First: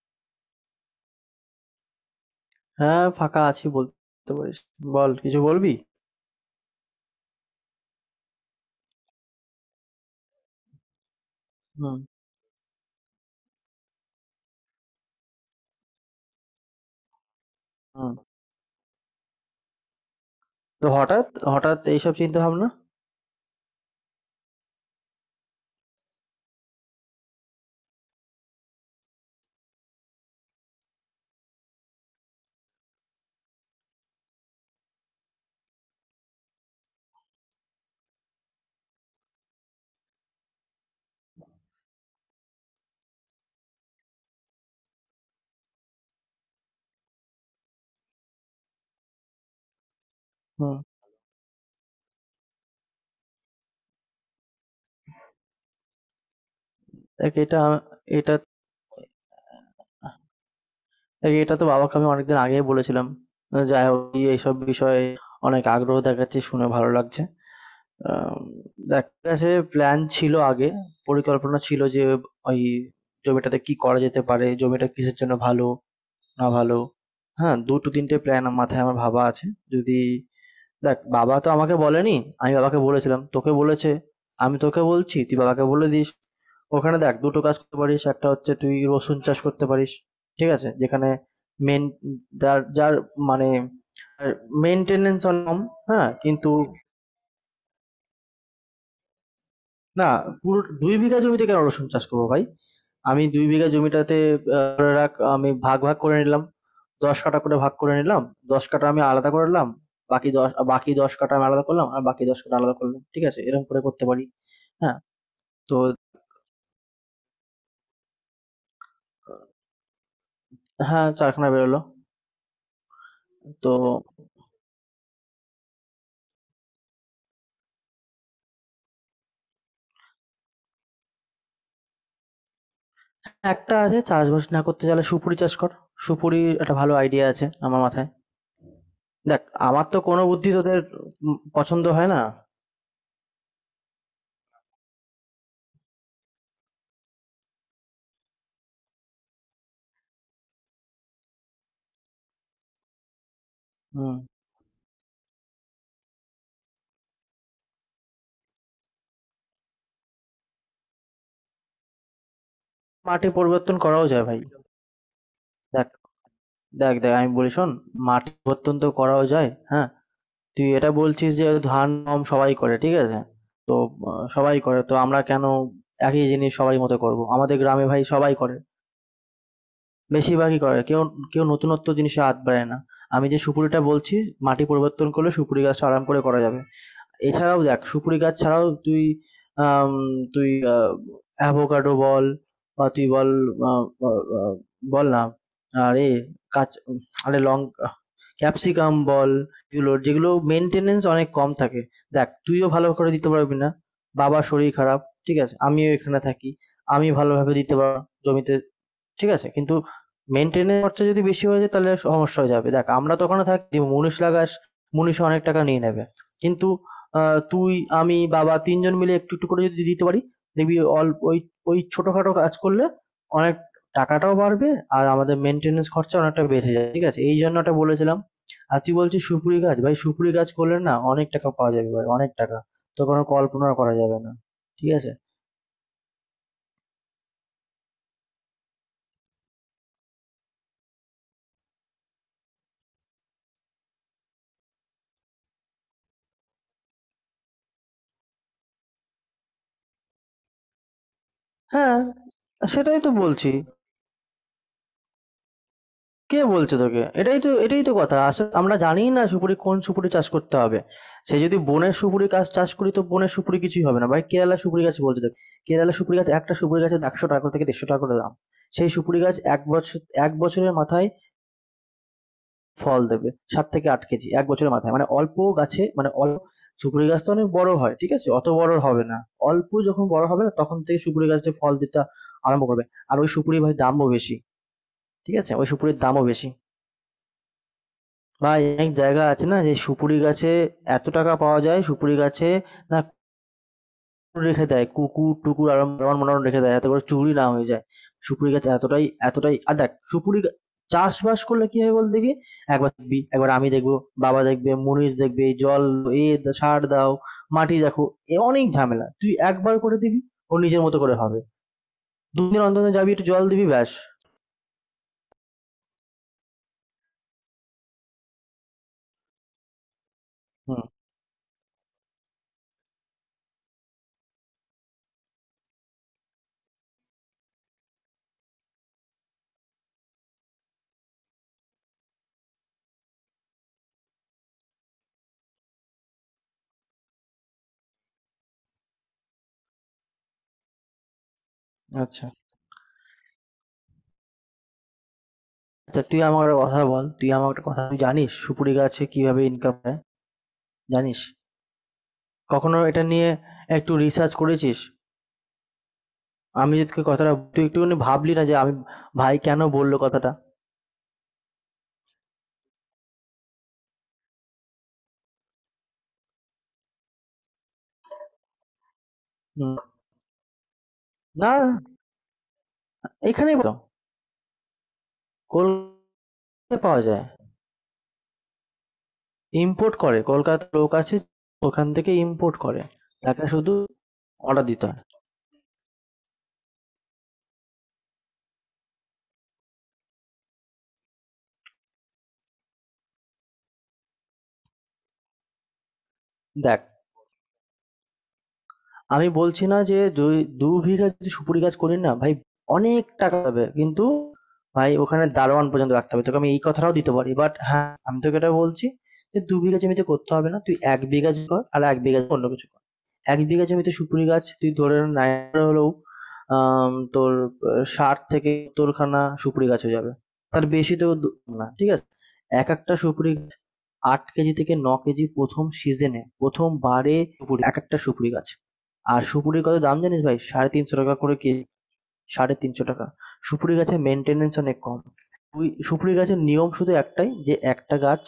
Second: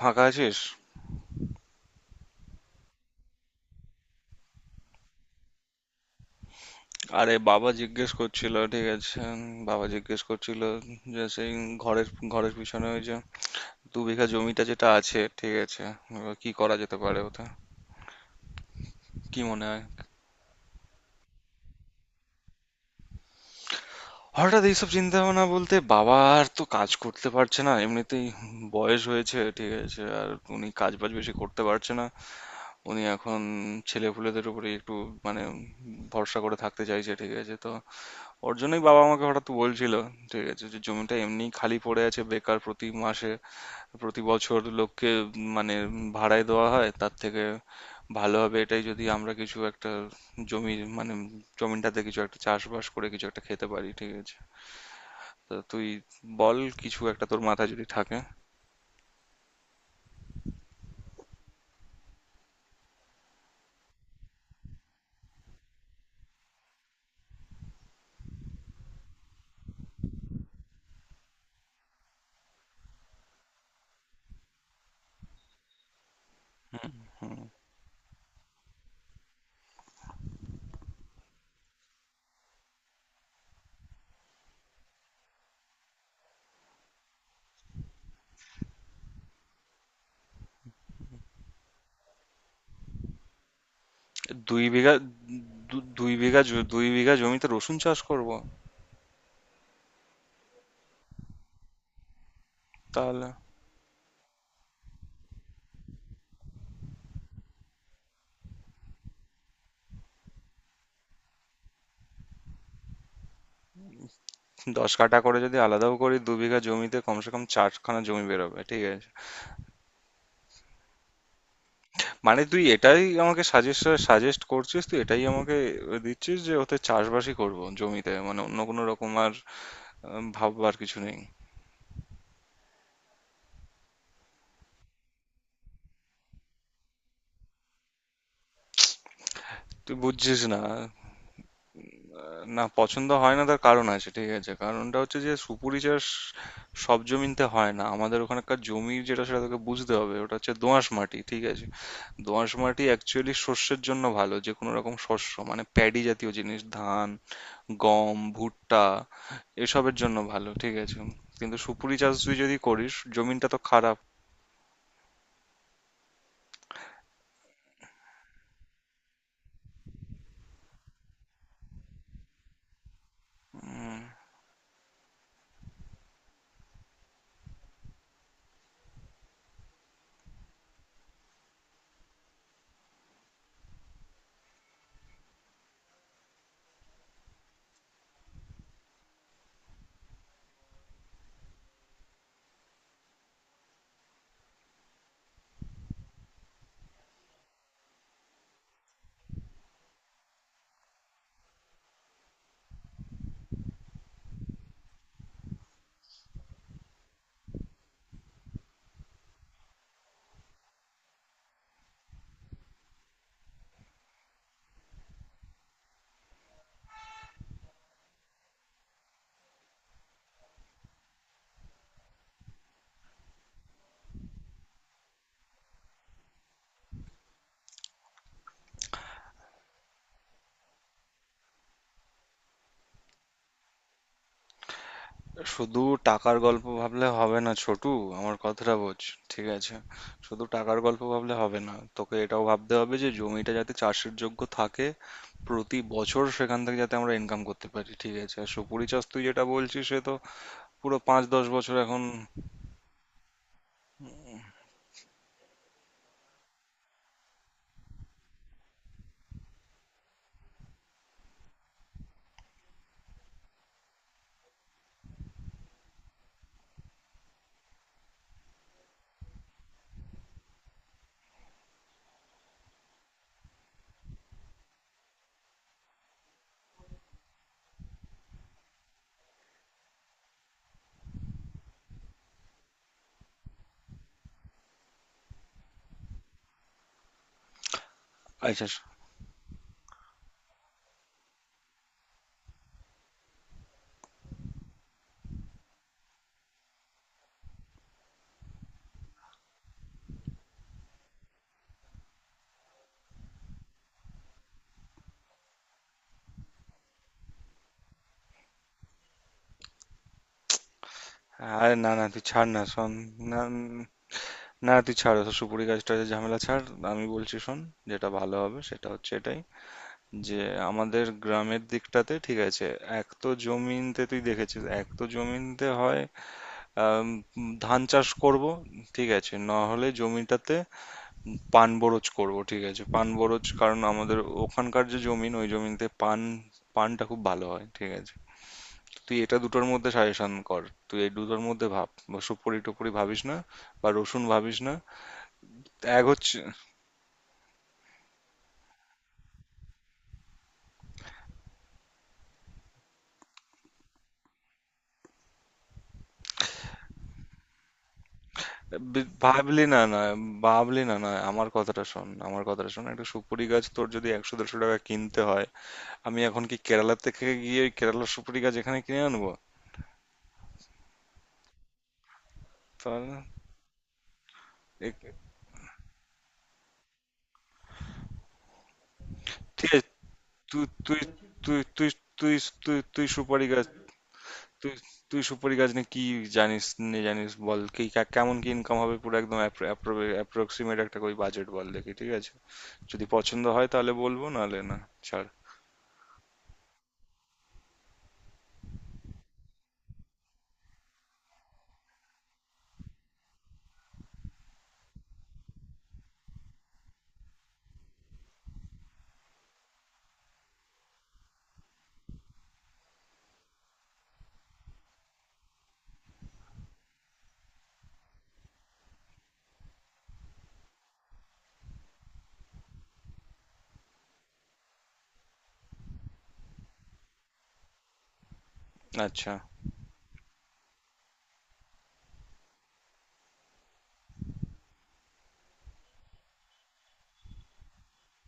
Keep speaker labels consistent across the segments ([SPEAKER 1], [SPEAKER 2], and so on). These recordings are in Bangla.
[SPEAKER 1] ফাঁকা আছিস?
[SPEAKER 2] হ্যাঁ, ফাঁকা আছি বলতে পারিস। বল কিছু বলবি?
[SPEAKER 1] আরে বাবা জিজ্ঞেস করছিল, ঠিক আছে, বাবা জিজ্ঞেস করছিল যে সেই
[SPEAKER 2] হুম,
[SPEAKER 1] ঘরের ঘরের পিছনে ওই যে 2 বিঘা জমিটা যেটা আছে, ঠিক আছে, এবার কি করা যেতে পারে ওটা,
[SPEAKER 2] হুম।
[SPEAKER 1] কি মনে হয়?
[SPEAKER 2] তো হঠাৎ এইসব চিন্তাভাবনা?
[SPEAKER 1] হঠাৎ এইসব চিন্তা ভাবনা বলতে বাবা আর তো কাজ করতে পারছে না, এমনিতেই বয়স হয়েছে, ঠিক আছে, আর উনি কাজ বাজ বেশি করতে পারছে না, উনি এখন ছেলেপুলেদের উপরে একটু, মানে, ভরসা করে থাকতে চাইছে, ঠিক আছে। তো ওর জন্যই বাবা আমাকে হঠাৎ বলছিল, ঠিক আছে, যে জমিটা এমনি খালি পড়ে আছে বেকার, প্রতি মাসে প্রতি বছর লোককে মানে ভাড়ায় দেওয়া হয়, তার থেকে ভালো হবে এটাই যদি আমরা কিছু একটা জমি,
[SPEAKER 2] হুম।
[SPEAKER 1] মানে জমিটাতে কিছু একটা চাষবাস করে কিছু একটা খেতে পারি, ঠিক আছে। তো তুই বল, কিছু একটা
[SPEAKER 2] দেখ
[SPEAKER 1] তোর
[SPEAKER 2] এটা
[SPEAKER 1] মাথায় যদি থাকে।
[SPEAKER 2] এটা দেখ এটা তো বাবাকে আমি অনেকদিন আগেই বলেছিলাম। যাই হোক তুই এইসব বিষয়ে অনেক আগ্রহ দেখাচ্ছিস শুনে ভালো লাগছে। আম দেখ কাছে প্ল্যান ছিল আগে, পরিকল্পনা ছিল যে ওই জমিটাতে কি করা যেতে পারে, জমিটা কিসের জন্য ভালো, না ভালো। হ্যাঁ, ২-৩ টে প্ল্যান মাথায় আমার ভাবা আছে। যদি দেখ বাবা তো আমাকে বলেনি, আমি বাবাকে বলেছিলাম, তোকে বলেছে। আমি তোকে বলছি, তুই বাবাকে বলে দিস। ওখানে দেখ দুটো কাজ করতে পারিস, একটা হচ্ছে তুই রসুন চাষ করতে পারিস, ঠিক আছে? যেখানে মেন যার যার মানে
[SPEAKER 1] 2 বিঘা,
[SPEAKER 2] মেনটেনেন্স কম।
[SPEAKER 1] দু-
[SPEAKER 2] হ্যাঁ
[SPEAKER 1] দুই বিঘা
[SPEAKER 2] কিন্তু
[SPEAKER 1] জ- 2 বিঘা জমিতে রসুন চাষ করব?
[SPEAKER 2] না, পুরো দুই বিঘা জমিতে কেন রসুন চাষ করবো ভাই? আমি
[SPEAKER 1] তাহলে
[SPEAKER 2] দুই বিঘা জমিটাতে, ধরে রাখ আমি ভাগ ভাগ করে নিলাম, দশ কাঠা করে ভাগ করে নিলাম। দশ কাঠা আমি আলাদা করে নিলাম, বাকি দশ কাঠা আমি আলাদা করলাম, আর বাকি দশ কাঠা আলাদা করলাম। ঠিক আছে, এরকম করে করতে পারি।
[SPEAKER 1] দশ
[SPEAKER 2] হ্যাঁ,
[SPEAKER 1] কাঠা করে যদি
[SPEAKER 2] তো
[SPEAKER 1] আলাদাও করি 2 বিঘা জমিতে কমসে কম চারখানা জমি বেরোবে, ঠিক আছে।
[SPEAKER 2] হ্যাঁ, চারখানা বেরোলো।
[SPEAKER 1] মানে তুই এটাই আমাকে
[SPEAKER 2] তো
[SPEAKER 1] সাজেস্ট, করছিস তুই এটাই আমাকে দিচ্ছিস, যে ওতে চাষবাসই করব জমিতে, মানে অন্য কোনো রকম আর ভাববার কিছু নেই?
[SPEAKER 2] একটা আছে, চাষবাস না করতে চাইলে সুপুরি চাষ কর। সুপুরি একটা ভালো আইডিয়া আছে আমার মাথায়। দেখ, আমার
[SPEAKER 1] তুই
[SPEAKER 2] তো কোনো
[SPEAKER 1] বুঝছিস
[SPEAKER 2] বুদ্ধি
[SPEAKER 1] না।
[SPEAKER 2] তোদের পছন্দ হয় না।
[SPEAKER 1] না, পছন্দ হয় না তার কারণ আছে, ঠিক আছে। কারণটা হচ্ছে যে সুপুরি চাষ সব জমিতে হয় না, আমাদের ওখানকার জমি যেটা সেটা তোকে বুঝতে হবে, ওটা হচ্ছে দোআঁশ মাটি, ঠিক আছে। দোআঁশ মাটি অ্যাকচুয়ালি শস্যের জন্য
[SPEAKER 2] হুম।
[SPEAKER 1] ভালো, যে কোনো রকম শস্য, মানে প্যাডি জাতীয় জিনিস, ধান, গম, ভুট্টা, এসবের জন্য ভালো, ঠিক আছে। কিন্তু সুপুরি চাষ তুই যদি করিস,
[SPEAKER 2] মাটি
[SPEAKER 1] জমিনটা তো
[SPEAKER 2] পরিবর্তন
[SPEAKER 1] খারাপ।
[SPEAKER 2] করাও যায় ভাই। দেখ দেখ দেখ আমি বলি শোন, মাটি পরিবর্তন তো করাও যায়, হ্যাঁ। তুই এটা বলছিস যে ধান গম সবাই করে, ঠিক আছে? তো
[SPEAKER 1] উম,
[SPEAKER 2] সবাই করে তো আমরা কেন একই জিনিস সবাই মতো করব? আমাদের গ্রামে ভাই সবাই করে, বেশিরভাগই করে। কেউ কেউ নতুনত্ব জিনিসে হাত বাড়ায় না। আমি যে সুপুরিটা বলছি, মাটি পরিবর্তন করলে সুপুরি গাছটা আরাম করে করা যাবে। এছাড়াও দেখ, সুপুরি গাছ ছাড়াও তুই, আম, তুই অ্যাভোকাডো বল, বা তুই বল, আহ, আহ, বল না। আরে কাঁচ, আরে লঙ্কা, ক্যাপসিকাম বল। এগুলোর যেগুলো মেনটেনেন্স অনেক কম থাকে। দেখ, তুইও ভালো করে দিতে পারবি না, বাবার শরীর খারাপ, ঠিক আছে? আমিও এখানে থাকি, আমি ভালোভাবে দিতে পারবো না জমিতে, ঠিক আছে? কিন্তু মেইনটেইনের খরচা যদি বেশি হয়ে যায় তাহলে সমস্যা হয়ে যাবে। দেখ আমরা তো ওখানে থাকি, মুনিশ লাগাস, মুনিশও অনেক টাকা নিয়ে নেবে। কিন্তু আ তুই, আমি, বাবা ৩ জন মিলে একটু করে যদি দিতে পারি, দেখবি অল্প ওই ওই ছোটখাটো কাজ করলে অনেক টাকাটাও বাড়বে, আর আমাদের মেইনটেন্যান্স খরচা অনেকটা বেঁচে যায়। ঠিক আছে? এই জন্য ওটা বলেছিলাম। আর তুই বলছিস সুপুরি গাছ, ভাই সুপুরি গাছ করলে না অনেক টাকা পাওয়া যাবে ভাই, অনেক টাকা। তোর কোনো কল্পনাও করা যাবে না। ঠিক আছে?
[SPEAKER 1] শুধু টাকার গল্প ভাবলে হবে না, ছোটু। আমার কথাটা বোঝ, ঠিক আছে। শুধু টাকার গল্প ভাবলে হবে না, তোকে এটাও ভাবতে হবে যে জমিটা যাতে চাষের যোগ্য থাকে, প্রতি বছর সেখান থেকে যাতে আমরা ইনকাম করতে পারি, ঠিক আছে। আর সুপুরি চাষ তুই যেটা বলছিস সে তো পুরো 5-10 বছর
[SPEAKER 2] হ্যাঁ,
[SPEAKER 1] এখন।
[SPEAKER 2] সেটাই তো বলছি। কে বলছে তোকে? এটাই তো কথা, আসলে আমরা জানি না সুপুরি কোন সুপুরি চাষ করতে হবে। সে যদি বনের সুপুরি গাছ চাষ করি তো বনের সুপুরি কিছুই হবে না ভাই, কেরালা সুপুরি গাছ বলছে। দেখ কেরালা সুপুরি গাছ, একটা সুপুরি গাছে একশো টাকা থেকে দেড়শো টাকা করে দাম। সেই সুপুরি গাছ এক বছর, এক বছরের মাথায় ফল দেবে সাত থেকে আট কেজি এক বছরের মাথায়, মানে অল্প গাছে, মানে অল্প, সুপুরি গাছ তো অনেক বড় হয়, ঠিক আছে? অত বড় হবে না। অল্প যখন বড় হবে না তখন থেকে সুপুরি গাছে ফল দিতে আরম্ভ করবে। আর ওই সুপুরি ভাই দামও বেশি, ঠিক আছে? ওই সুপুরির দামও বেশি। ভাই
[SPEAKER 1] আচ্ছা।
[SPEAKER 2] অনেক জায়গা আছে না যে সুপুরি গাছে এত টাকা পাওয়া যায় সুপুরি গাছে, না কুকুর রেখে দেয়, কুকুর টুকুর আর আমার মনে হয় রেখে দেয়, এত করে চুরি না হয়ে যায়। সুপুরি গাছ এতটাই এতটাই। আর দেখ চাষবাস করলে কি হয় বল দেখি, একবার দেখবি, একবার আমি দেখবো, বাবা দেখবে, মুনিশ দেখবে জল, সার দাও, মাটি দেখো, এ অনেক ঝামেলা? তুই একবার করে দিবি, ও নিজের মতো করে হবে।
[SPEAKER 1] আরে না না, তুই ছাড়
[SPEAKER 2] দুদিন
[SPEAKER 1] না,
[SPEAKER 2] অন্তর
[SPEAKER 1] শোন।
[SPEAKER 2] অন্তর যাবি, একটু
[SPEAKER 1] না
[SPEAKER 2] জল দিবি ব্যাস।
[SPEAKER 1] না, তুই ছাড় ওসব সুপুরি গাছ টাছের ঝামেলা, ছাড়। আমি বলছি, শোন। যেটা ভালো হবে সেটা হচ্ছে এটাই, যে
[SPEAKER 2] হুম।
[SPEAKER 1] আমাদের গ্রামের দিকটাতে, ঠিক আছে, এক তো জমিনতে তুই দেখেছিস, এক তো জমিনতে হয় আম, ধান চাষ করব, ঠিক আছে। না হলে জমিটাতে পান বরজ করব, ঠিক আছে, পান বরজ। কারণ আমাদের ওখানকার যে জমিন, ওই জমিনতে পান, পানটা খুব ভালো হয়, ঠিক আছে। তুই এটা দুটোর মধ্যে সাজেশন কর, তুই এই দুটোর মধ্যে ভাব।
[SPEAKER 2] আচ্ছা,
[SPEAKER 1] সুপুরি টুপুরি ভাবিস না, বা রসুন ভাবিস না।
[SPEAKER 2] আচ্ছা
[SPEAKER 1] এক
[SPEAKER 2] তুই
[SPEAKER 1] হচ্ছে,
[SPEAKER 2] আমার একটা কথা বল, তুই আমার একটা কথা তুই জানিস সুপুরি গাছে কিভাবে ইনকাম হয়? জানিস? কখনো এটা নিয়ে একটু রিসার্চ করেছিস? আমি যে তোকে কথাটা, তুই একটুখানি ভাবলি না যে আমি ভাই কেন
[SPEAKER 1] ভাবলি না
[SPEAKER 2] বললো
[SPEAKER 1] না?
[SPEAKER 2] কথাটা?
[SPEAKER 1] আমার কথাটা শোন, আমার কথাটা শোন। একটা সুপুরি গাছ তোর যদি 100-150 টাকা কিনতে হয়, আমি এখন কি কেরালা থেকে গিয়ে ওই কেরালার সুপুরি গাছ এখানে কিনে আনবো?
[SPEAKER 2] হুম, না।
[SPEAKER 1] তাহলে না।
[SPEAKER 2] এখানেই তো
[SPEAKER 1] এ-
[SPEAKER 2] কলকাতায় পাওয়া যায়।
[SPEAKER 1] ঠিক আছে।
[SPEAKER 2] ইম্পোর্ট করে,
[SPEAKER 1] তুই
[SPEAKER 2] কলকাতার লোক
[SPEAKER 1] তুই
[SPEAKER 2] আছে
[SPEAKER 1] তুই
[SPEAKER 2] ওখান
[SPEAKER 1] তুই
[SPEAKER 2] থেকে
[SPEAKER 1] তুই
[SPEAKER 2] ইম্পোর্ট
[SPEAKER 1] তুই
[SPEAKER 2] করে।
[SPEAKER 1] তুই সুপারি
[SPEAKER 2] তাকে
[SPEAKER 1] গাছ,
[SPEAKER 2] শুধু অর্ডার
[SPEAKER 1] তুই
[SPEAKER 2] দিতে হয়।
[SPEAKER 1] তুই সুপারি গাছ নিয়ে কি জানিস, নিয়ে জানিস, বল কি কেমন, কি ইনকাম হবে পুরো একদম অ্যাপ্রক্সিমেট, একটা ওই বাজেট বল দেখি, ঠিক আছে। যদি পছন্দ হয় তাহলে বলবো, নাহলে না, ছাড়।
[SPEAKER 2] দেখ, আমি বলছি না যে দু বিঘা যদি সুপুরি গাছ করি না ভাই অনেক টাকা হবে, কিন্তু ভাই ওখানে দারোয়ান পর্যন্ত রাখতে হবে তোকে, আমি এই কথাটাও দিতে পারি। বাট হ্যাঁ, আমি তোকে এটা বলছি যে দু বিঘা জমিতে করতে হবে না, তুই এক বিঘা কর আর এক বিঘা অন্য কিছু কর। এক বিঘা জমিতে সুপুরি গাছ তুই ধরে নাই হলেও আম, তোর ষাট থেকে তোর খানা সুপুরি গাছ হয়ে যাবে, তার বেশি তো না, ঠিক আছে? এক একটা সুপুরি গাছ আট কেজি থেকে ন কেজি প্রথম সিজনে, প্রথমবারে সুপুরি, এক একটা সুপুরি গাছ। আর
[SPEAKER 1] আচ্ছা।
[SPEAKER 2] সুপুরির কত দাম জানিস ভাই? সাড়ে তিনশো টাকা করে কেজি, সাড়ে তিনশো টাকা। সুপুরি গাছের মেনটেনেন্স অনেক কম। তুই সুপুরি গাছের নিয়ম শুধু একটাই, যে একটা গাছ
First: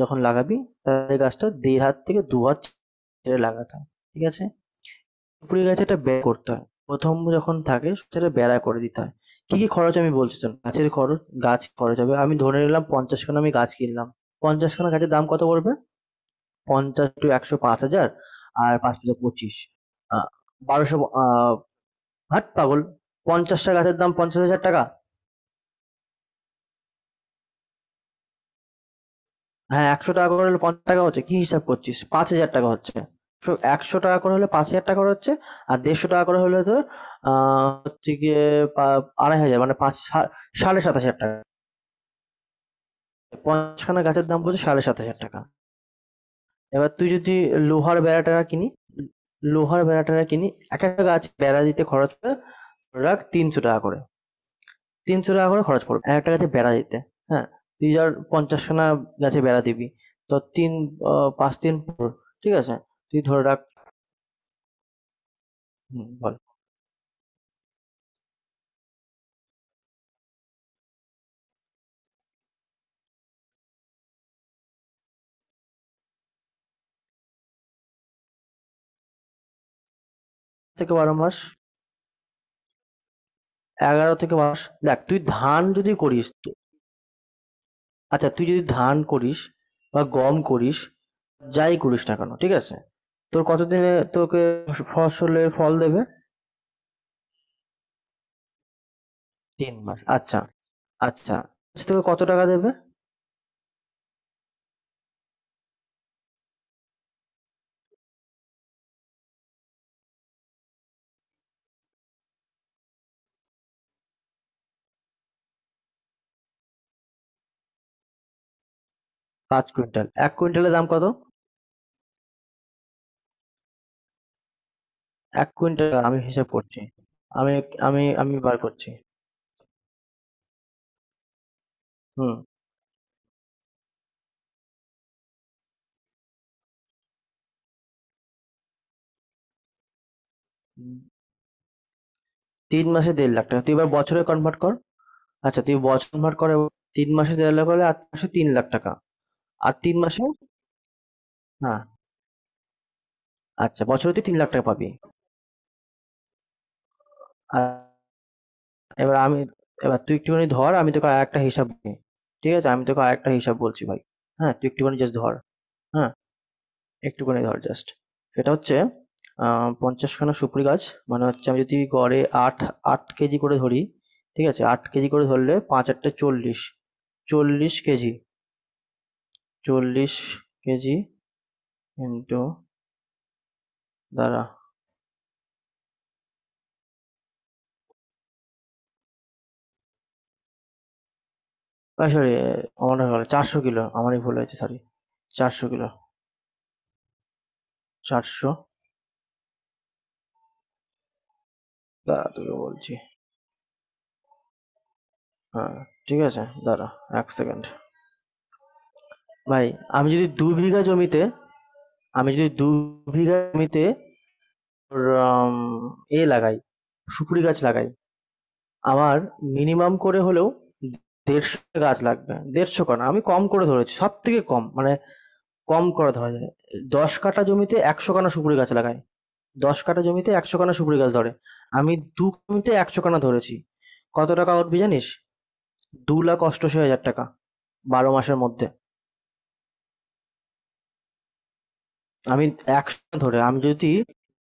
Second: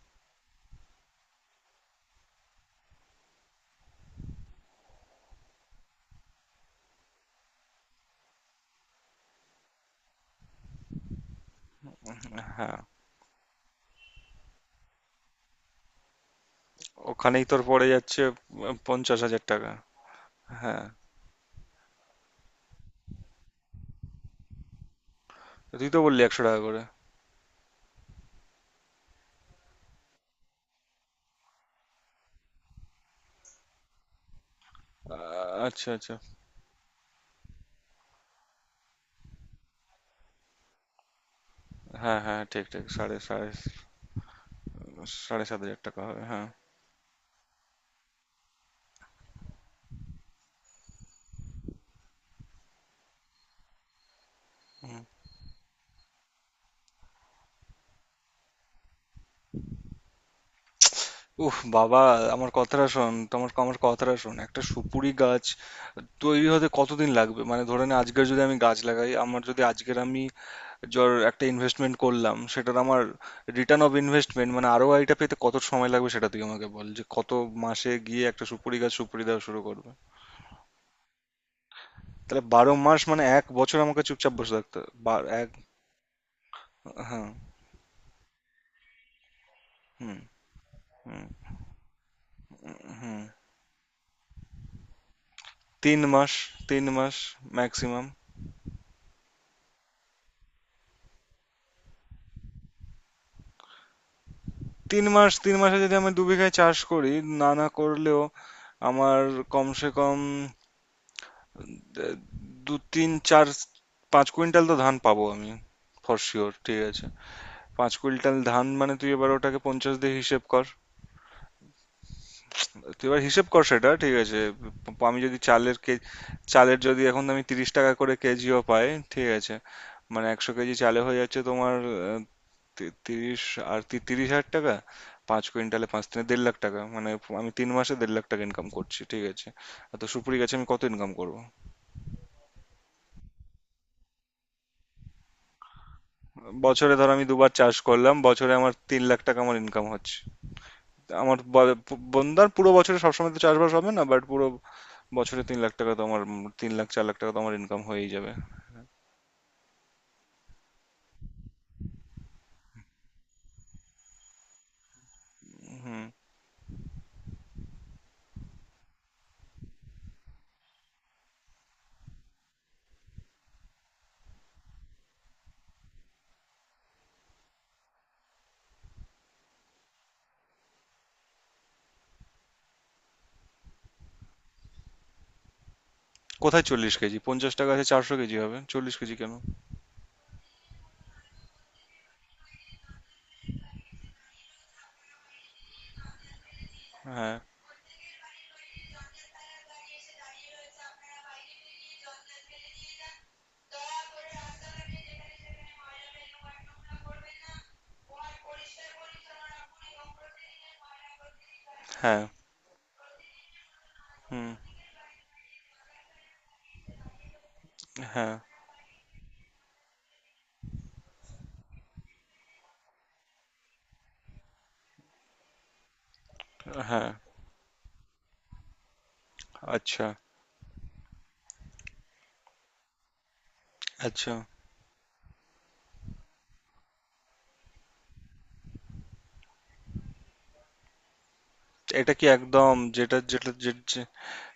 [SPEAKER 2] যখন লাগাবি তার গাছটা দেড় হাত থেকে দু হাত ছেড়ে লাগাতে হয়, ঠিক আছে? সুপুরি গাছে একটা ব্যয় করতে হয় প্রথম যখন থাকে, সেটা বেড়া করে দিতে হয়। কি কি খরচ আমি বলছি শোন, গাছের খরচ। গাছ খরচ হবে, আমি ধরে
[SPEAKER 1] হ্যাঁ,
[SPEAKER 2] নিলাম পঞ্চাশ খানা আমি গাছ কিনলাম, পঞ্চাশ খানা গাছের দাম কত পড়বে? পঞ্চাশ টু
[SPEAKER 1] ওখানেই
[SPEAKER 2] একশো,
[SPEAKER 1] তোর
[SPEAKER 2] পাঁচ
[SPEAKER 1] পড়ে
[SPEAKER 2] হাজার।
[SPEAKER 1] যাচ্ছে?
[SPEAKER 2] আর পাঁচ হাজার
[SPEAKER 1] পঞ্চাশ হাজার
[SPEAKER 2] পঁচিশ,
[SPEAKER 1] টাকা
[SPEAKER 2] আহ,
[SPEAKER 1] হ্যাঁ।
[SPEAKER 2] বারোশো, আহ, হাট পাগল, পঞ্চাশটা গাছের দাম পঞ্চাশ হাজার টাকা।
[SPEAKER 1] তুই তো বললি 100 টাকা করে।
[SPEAKER 2] হ্যাঁ একশো টাকা করে হলে পঞ্চাশ টাকা হচ্ছে কি, হিসাব করছিস? পাঁচ হাজার টাকা হচ্ছে, একশো টাকা করে হলে পাঁচ হাজার টাকা করে হচ্ছে। আর
[SPEAKER 1] আচ্ছা
[SPEAKER 2] দেড়শো
[SPEAKER 1] আচ্ছা।
[SPEAKER 2] টাকা করে হলে তোর হচ্ছে গিয়ে আড়াই হাজার, মানে সাড়ে সাত হাজার টাকা।
[SPEAKER 1] হ্যাঁ হ্যাঁ, ঠিক ঠিক, সাড়ে সাড়ে
[SPEAKER 2] পঞ্চাশখানা গাছের দাম পড়ছে সাড়ে সাত হাজার টাকা।
[SPEAKER 1] 7,500 টাকা হবে, হ্যাঁ।
[SPEAKER 2] এবার তুই যদি লোহার বেড়াটা কিনি লোহার বেড়াটা কিনি, এক একটা গাছ বেড়া দিতে খরচ পড়ে, ধরে রাখ তিনশো টাকা করে।
[SPEAKER 1] হুম।
[SPEAKER 2] তিনশো টাকা করে খরচ পড়বে একটা গাছে বেড়া দিতে। হ্যাঁ, তুই ধর পঞ্চাশখানা গাছে বেড়া দিবি, তো তিন, পাঁচ
[SPEAKER 1] উফ
[SPEAKER 2] দিন।
[SPEAKER 1] বাবা, আমার
[SPEAKER 2] ঠিক আছে,
[SPEAKER 1] কথাটা শোন,
[SPEAKER 2] তুই ধরে
[SPEAKER 1] তোমার
[SPEAKER 2] রাখ।
[SPEAKER 1] আমার কথাটা শোন, একটা সুপুরি গাছ
[SPEAKER 2] হুম, বল।
[SPEAKER 1] তৈরি হতে কতদিন লাগবে? মানে ধরে নে আজকের যদি আমি গাছ লাগাই, আমার যদি আজকের আমি একটা ইনভেস্টমেন্ট করলাম, সেটার আমার রিটার্ন অফ ইনভেস্টমেন্ট, মানে আরও আইটা পেতে কত সময় লাগবে, সেটা তুই আমাকে বল, যে কত মাসে গিয়ে একটা সুপুরি গাছ সুপুরি দেওয়া শুরু করবে।
[SPEAKER 2] থেকে বারো মাস,
[SPEAKER 1] তাহলে 12 মাস মানে 1 বছর আমাকে
[SPEAKER 2] এগারো
[SPEAKER 1] চুপচাপ
[SPEAKER 2] থেকে
[SPEAKER 1] বসে
[SPEAKER 2] মাস।
[SPEAKER 1] থাকতে হবে?
[SPEAKER 2] দেখ
[SPEAKER 1] বা
[SPEAKER 2] তুই
[SPEAKER 1] এক
[SPEAKER 2] ধান যদি করিস তো,
[SPEAKER 1] হ্যাঁ।
[SPEAKER 2] আচ্ছা তুই যদি ধান করিস বা
[SPEAKER 1] হুম।
[SPEAKER 2] গম করিস,
[SPEAKER 1] হুম
[SPEAKER 2] যাই করিস না কেন ঠিক আছে,
[SPEAKER 1] হুম।
[SPEAKER 2] তোর কতদিনে তোকে ফসলের ফল
[SPEAKER 1] তিন
[SPEAKER 2] দেবে?
[SPEAKER 1] মাস 3 মাস, ম্যাক্সিমাম
[SPEAKER 2] তিন মাস, আচ্ছা আচ্ছা। আচ্ছা, তোকে কত টাকা দেবে?
[SPEAKER 1] 3 মাস। 3 মাসে যদি আমি 2 বিঘায় চাষ করি, না না, করলেও আমার কমসে কম আহ, দু তিন চার 5 কুইন্টাল তো ধান পাবো আমি ফর শিওর, ঠিক আছে। 5 কুইন্টাল ধান মানে তুই এবার ওটাকে
[SPEAKER 2] পাঁচ
[SPEAKER 1] 50
[SPEAKER 2] কুইন্টাল,
[SPEAKER 1] দিয়ে
[SPEAKER 2] এক
[SPEAKER 1] হিসেব কর,
[SPEAKER 2] কুইন্টালের দাম কত?
[SPEAKER 1] তুই এবার হিসেব কর সেটা, ঠিক আছে। আমি যদি
[SPEAKER 2] এক
[SPEAKER 1] চালের
[SPEAKER 2] কুইন্টাল
[SPEAKER 1] কে,
[SPEAKER 2] আমি হিসাব
[SPEAKER 1] চালের
[SPEAKER 2] করছি,
[SPEAKER 1] যদি এখন আমি
[SPEAKER 2] আমি
[SPEAKER 1] 30 টাকা
[SPEAKER 2] আমি
[SPEAKER 1] করে
[SPEAKER 2] আমি বার
[SPEAKER 1] কেজিও পাই,
[SPEAKER 2] করছি।
[SPEAKER 1] ঠিক আছে। মানে 100 কেজি চালে হয়ে যাচ্ছে তোমার
[SPEAKER 2] হুম।
[SPEAKER 1] তিরিশ, আর 30,000 টাকা, 5 কুইন্টালে পাঁচ তিনে 1,50,000 টাকা, মানে আমি 3 মাসে 1,50,000 টাকা ইনকাম করছি, ঠিক আছে। আর তো সুপুরি গাছে আমি কত ইনকাম করব?
[SPEAKER 2] তিন মাসে দেড় লাখ টাকা, তুই এবার বছরে কনভার্ট কর। আচ্ছা তুই বছর কনভার্ট করে,
[SPEAKER 1] বছরে ধর
[SPEAKER 2] তিন
[SPEAKER 1] আমি
[SPEAKER 2] মাসে
[SPEAKER 1] দুবার
[SPEAKER 2] দেড় লাখ
[SPEAKER 1] চাষ
[SPEAKER 2] হলে আর তিন
[SPEAKER 1] করলাম,
[SPEAKER 2] মাসে তিন
[SPEAKER 1] বছরে
[SPEAKER 2] লাখ
[SPEAKER 1] আমার
[SPEAKER 2] টাকা,
[SPEAKER 1] 3,00,000 টাকা আমার
[SPEAKER 2] আর
[SPEAKER 1] ইনকাম
[SPEAKER 2] তিন
[SPEAKER 1] হচ্ছে।
[SPEAKER 2] মাসে,
[SPEAKER 1] আমার
[SPEAKER 2] হ্যাঁ।
[SPEAKER 1] বন্দার পুরো বছরে সবসময় তো চাষবাস
[SPEAKER 2] আচ্ছা
[SPEAKER 1] হবে না,
[SPEAKER 2] বছরে
[SPEAKER 1] বাট
[SPEAKER 2] তুই তিন
[SPEAKER 1] পুরো
[SPEAKER 2] লাখ টাকা পাবি।
[SPEAKER 1] বছরে 3,00,000 টাকা তো আমার, 3,00,000 4,00,000 টাকা তো আমার
[SPEAKER 2] আর
[SPEAKER 1] ইনকাম হয়েই যাবে।
[SPEAKER 2] এবার আমি, এবার তুই একটুখানি ধর, আমি তোকে আর একটা হিসাব দিই, ঠিক আছে? আমি তোকে আর একটা হিসাব বলছি ভাই। হ্যাঁ তুই একটুখানি জাস্ট ধর।
[SPEAKER 1] হুম।
[SPEAKER 2] হ্যাঁ, একটুখানি ধর জাস্ট। সেটা হচ্ছে পঞ্চাশখানা সুপারি গাছ মানে হচ্ছে, আমি যদি গড়ে আট আট কেজি করে ধরি, ঠিক আছে? আট কেজি করে ধরলে পাঁচ আটটা চল্লিশ, চল্লিশ কেজি, চল্লিশ কেজি, ইন্টু, দ্বারা।
[SPEAKER 1] কোথায় 40 কেজি? 50 টাকা আছে, 400 কেজি হবে, 40 কেজি কেন?
[SPEAKER 2] সরি, আমার হলো চারশো কিলো, আমারই ভুল হয়েছে সরি। চারশো কিলো,
[SPEAKER 1] হ্যাঁ
[SPEAKER 2] চারশো। দাঁড়া তোকে বলছি। হ্যাঁ, ঠিক আছে দাঁড়া, এক সেকেন্ড। ভাই আমি যদি দু বিঘা জমিতে,
[SPEAKER 1] হ্যাঁ।
[SPEAKER 2] আমি যদি দু বিঘা জমিতে
[SPEAKER 1] হুম।
[SPEAKER 2] ওর আম এ লাগাই, সুপুরি গাছ লাগাই।
[SPEAKER 1] হ্যাঁ
[SPEAKER 2] আমার মিনিমাম করে হলেও ১৫০ টা গাছ লাগবে। ১৫০ কানা, আমি কম করে ধরেছি। সবথেকে কম, মানে কম করে ধরা যায়।
[SPEAKER 1] হ্যাঁ।
[SPEAKER 2] ১০ কাঠা জমিতে ১০০ কানা সুপুরি গাছ লাগাই। ১০ কাঠা
[SPEAKER 1] আচ্ছা
[SPEAKER 2] জমিতে ১০০ কানা সুপুরি গাছ ধরে। আমি ২ জমিতে ১০০ কানা ধরেছি। কত
[SPEAKER 1] আচ্ছা।
[SPEAKER 2] টাকা উঠবে জানিস? ২,৮৮,০০০ টাকা ১২ মাসের মধ্যে।
[SPEAKER 1] এটা কি
[SPEAKER 2] আমি
[SPEAKER 1] একদম,
[SPEAKER 2] ১০০
[SPEAKER 1] যেটা
[SPEAKER 2] ধরে,
[SPEAKER 1] যেটা
[SPEAKER 2] আমি
[SPEAKER 1] যে-
[SPEAKER 2] যদি,
[SPEAKER 1] যে-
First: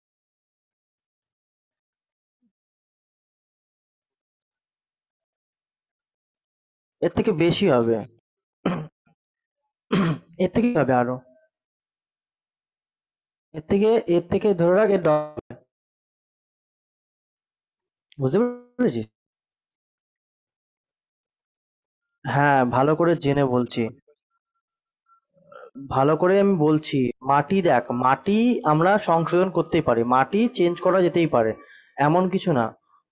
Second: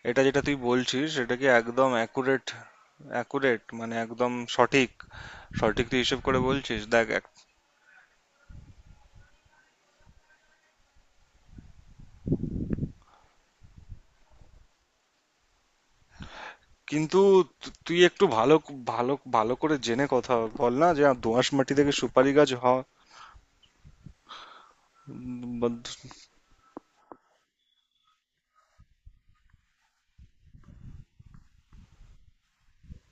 [SPEAKER 1] এটা যেটা তুই বলছিস সেটা কি একদম অ্যাকুরেট? অ্যাকুরেট মানে একদম সঠিক, সঠিক তুই হিসেব করে বলছিস? দেখ
[SPEAKER 2] এর থেকে বেশি হবে। এর থেকে হবে আরো। এর থেকে এর থেকে ধরে রাখ, এর ড,
[SPEAKER 1] কিন্তু তুই একটু
[SPEAKER 2] বুঝতে
[SPEAKER 1] ভালো
[SPEAKER 2] পেরেছিস?
[SPEAKER 1] ভালো ভালো করে জেনে কথা বল না, যে দোআঁশ মাটি থেকে সুপারি গাছ
[SPEAKER 2] হ্যাঁ,
[SPEAKER 1] হয়?
[SPEAKER 2] ভালো করে জেনে বলছি।
[SPEAKER 1] উম, বা-
[SPEAKER 2] ভালো করে আমি বলছি। মাটি দেখ, মাটি আমরা সংশোধন করতেই পারি। মাটি চেঞ্জ করা যেতেই পারে। এমন কিছু না।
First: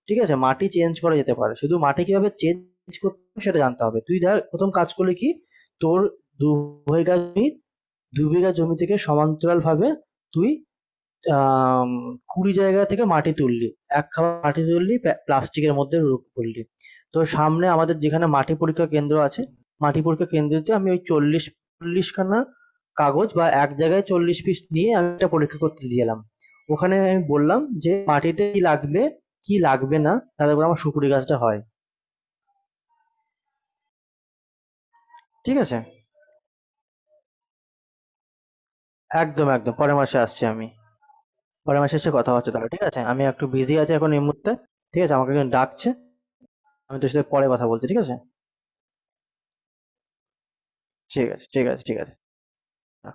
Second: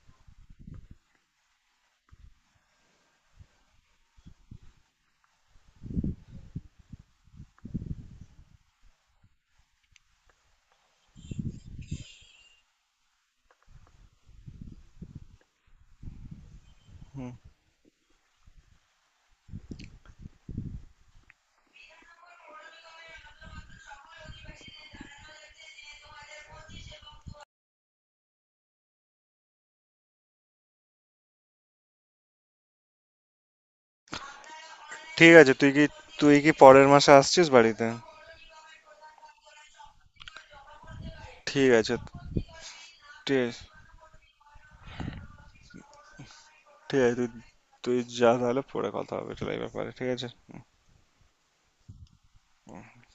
[SPEAKER 2] ঠিক আছে? মাটি চেঞ্জ করা যেতে পারে। শুধু মাটি কিভাবে চেঞ্জ করতে হবে সেটা জানতে হবে। তুই ধর প্রথম কাজ করলি কি? তোর দু বিঘা জমি, দু বিঘা জমি থেকে সমান্তরালভাবে তুই আম, কুড়ি জায়গা থেকে মাটি তুললি, এক খাবার মাটি তুললি, প্লাস্টিকের মধ্যে রূপ করলি, তো
[SPEAKER 1] হুম।
[SPEAKER 2] সামনে আমাদের যেখানে মাটি পরীক্ষা কেন্দ্র আছে, মাটি পরীক্ষা কেন্দ্রতে আমি ওই চল্লিশ চল্লিশ খানা কাগজ বা এক জায়গায় চল্লিশ পিস নিয়ে আমি এটা পরীক্ষা করতে দিয়েলাম। ওখানে আমি বললাম যে মাটিতে কি লাগবে, কি লাগবে না, তাদের উপর আমার সুপুরি গাছটা হয়।
[SPEAKER 1] ঠিক আছে,
[SPEAKER 2] ঠিক
[SPEAKER 1] তুই
[SPEAKER 2] আছে।
[SPEAKER 1] কি, তুই কি পরের মাসে আসছিস বাড়িতে?
[SPEAKER 2] একদম একদম পরের মাসে আসছি আমি।
[SPEAKER 1] ঠিক
[SPEAKER 2] পরের
[SPEAKER 1] আছে।
[SPEAKER 2] মাসে এসে কথা হচ্ছে তাহলে, ঠিক আছে? আমি একটু
[SPEAKER 1] ঠিক,
[SPEAKER 2] বিজি আছি এখন এই মুহূর্তে। ঠিক আছে, আমাকে একজন ডাকছে, আমি
[SPEAKER 1] ঠিক
[SPEAKER 2] তোর
[SPEAKER 1] আছে।
[SPEAKER 2] সাথে
[SPEAKER 1] তুই
[SPEAKER 2] পরে কথা বলছি,
[SPEAKER 1] তুই
[SPEAKER 2] ঠিক আছে?
[SPEAKER 1] যা তাহলে, পরে কথা হবে তাহলে এই ব্যাপারে, ঠিক আছে, হুম।
[SPEAKER 2] ঠিক আছে, ঠিক আছে, ঠিক আছে। আ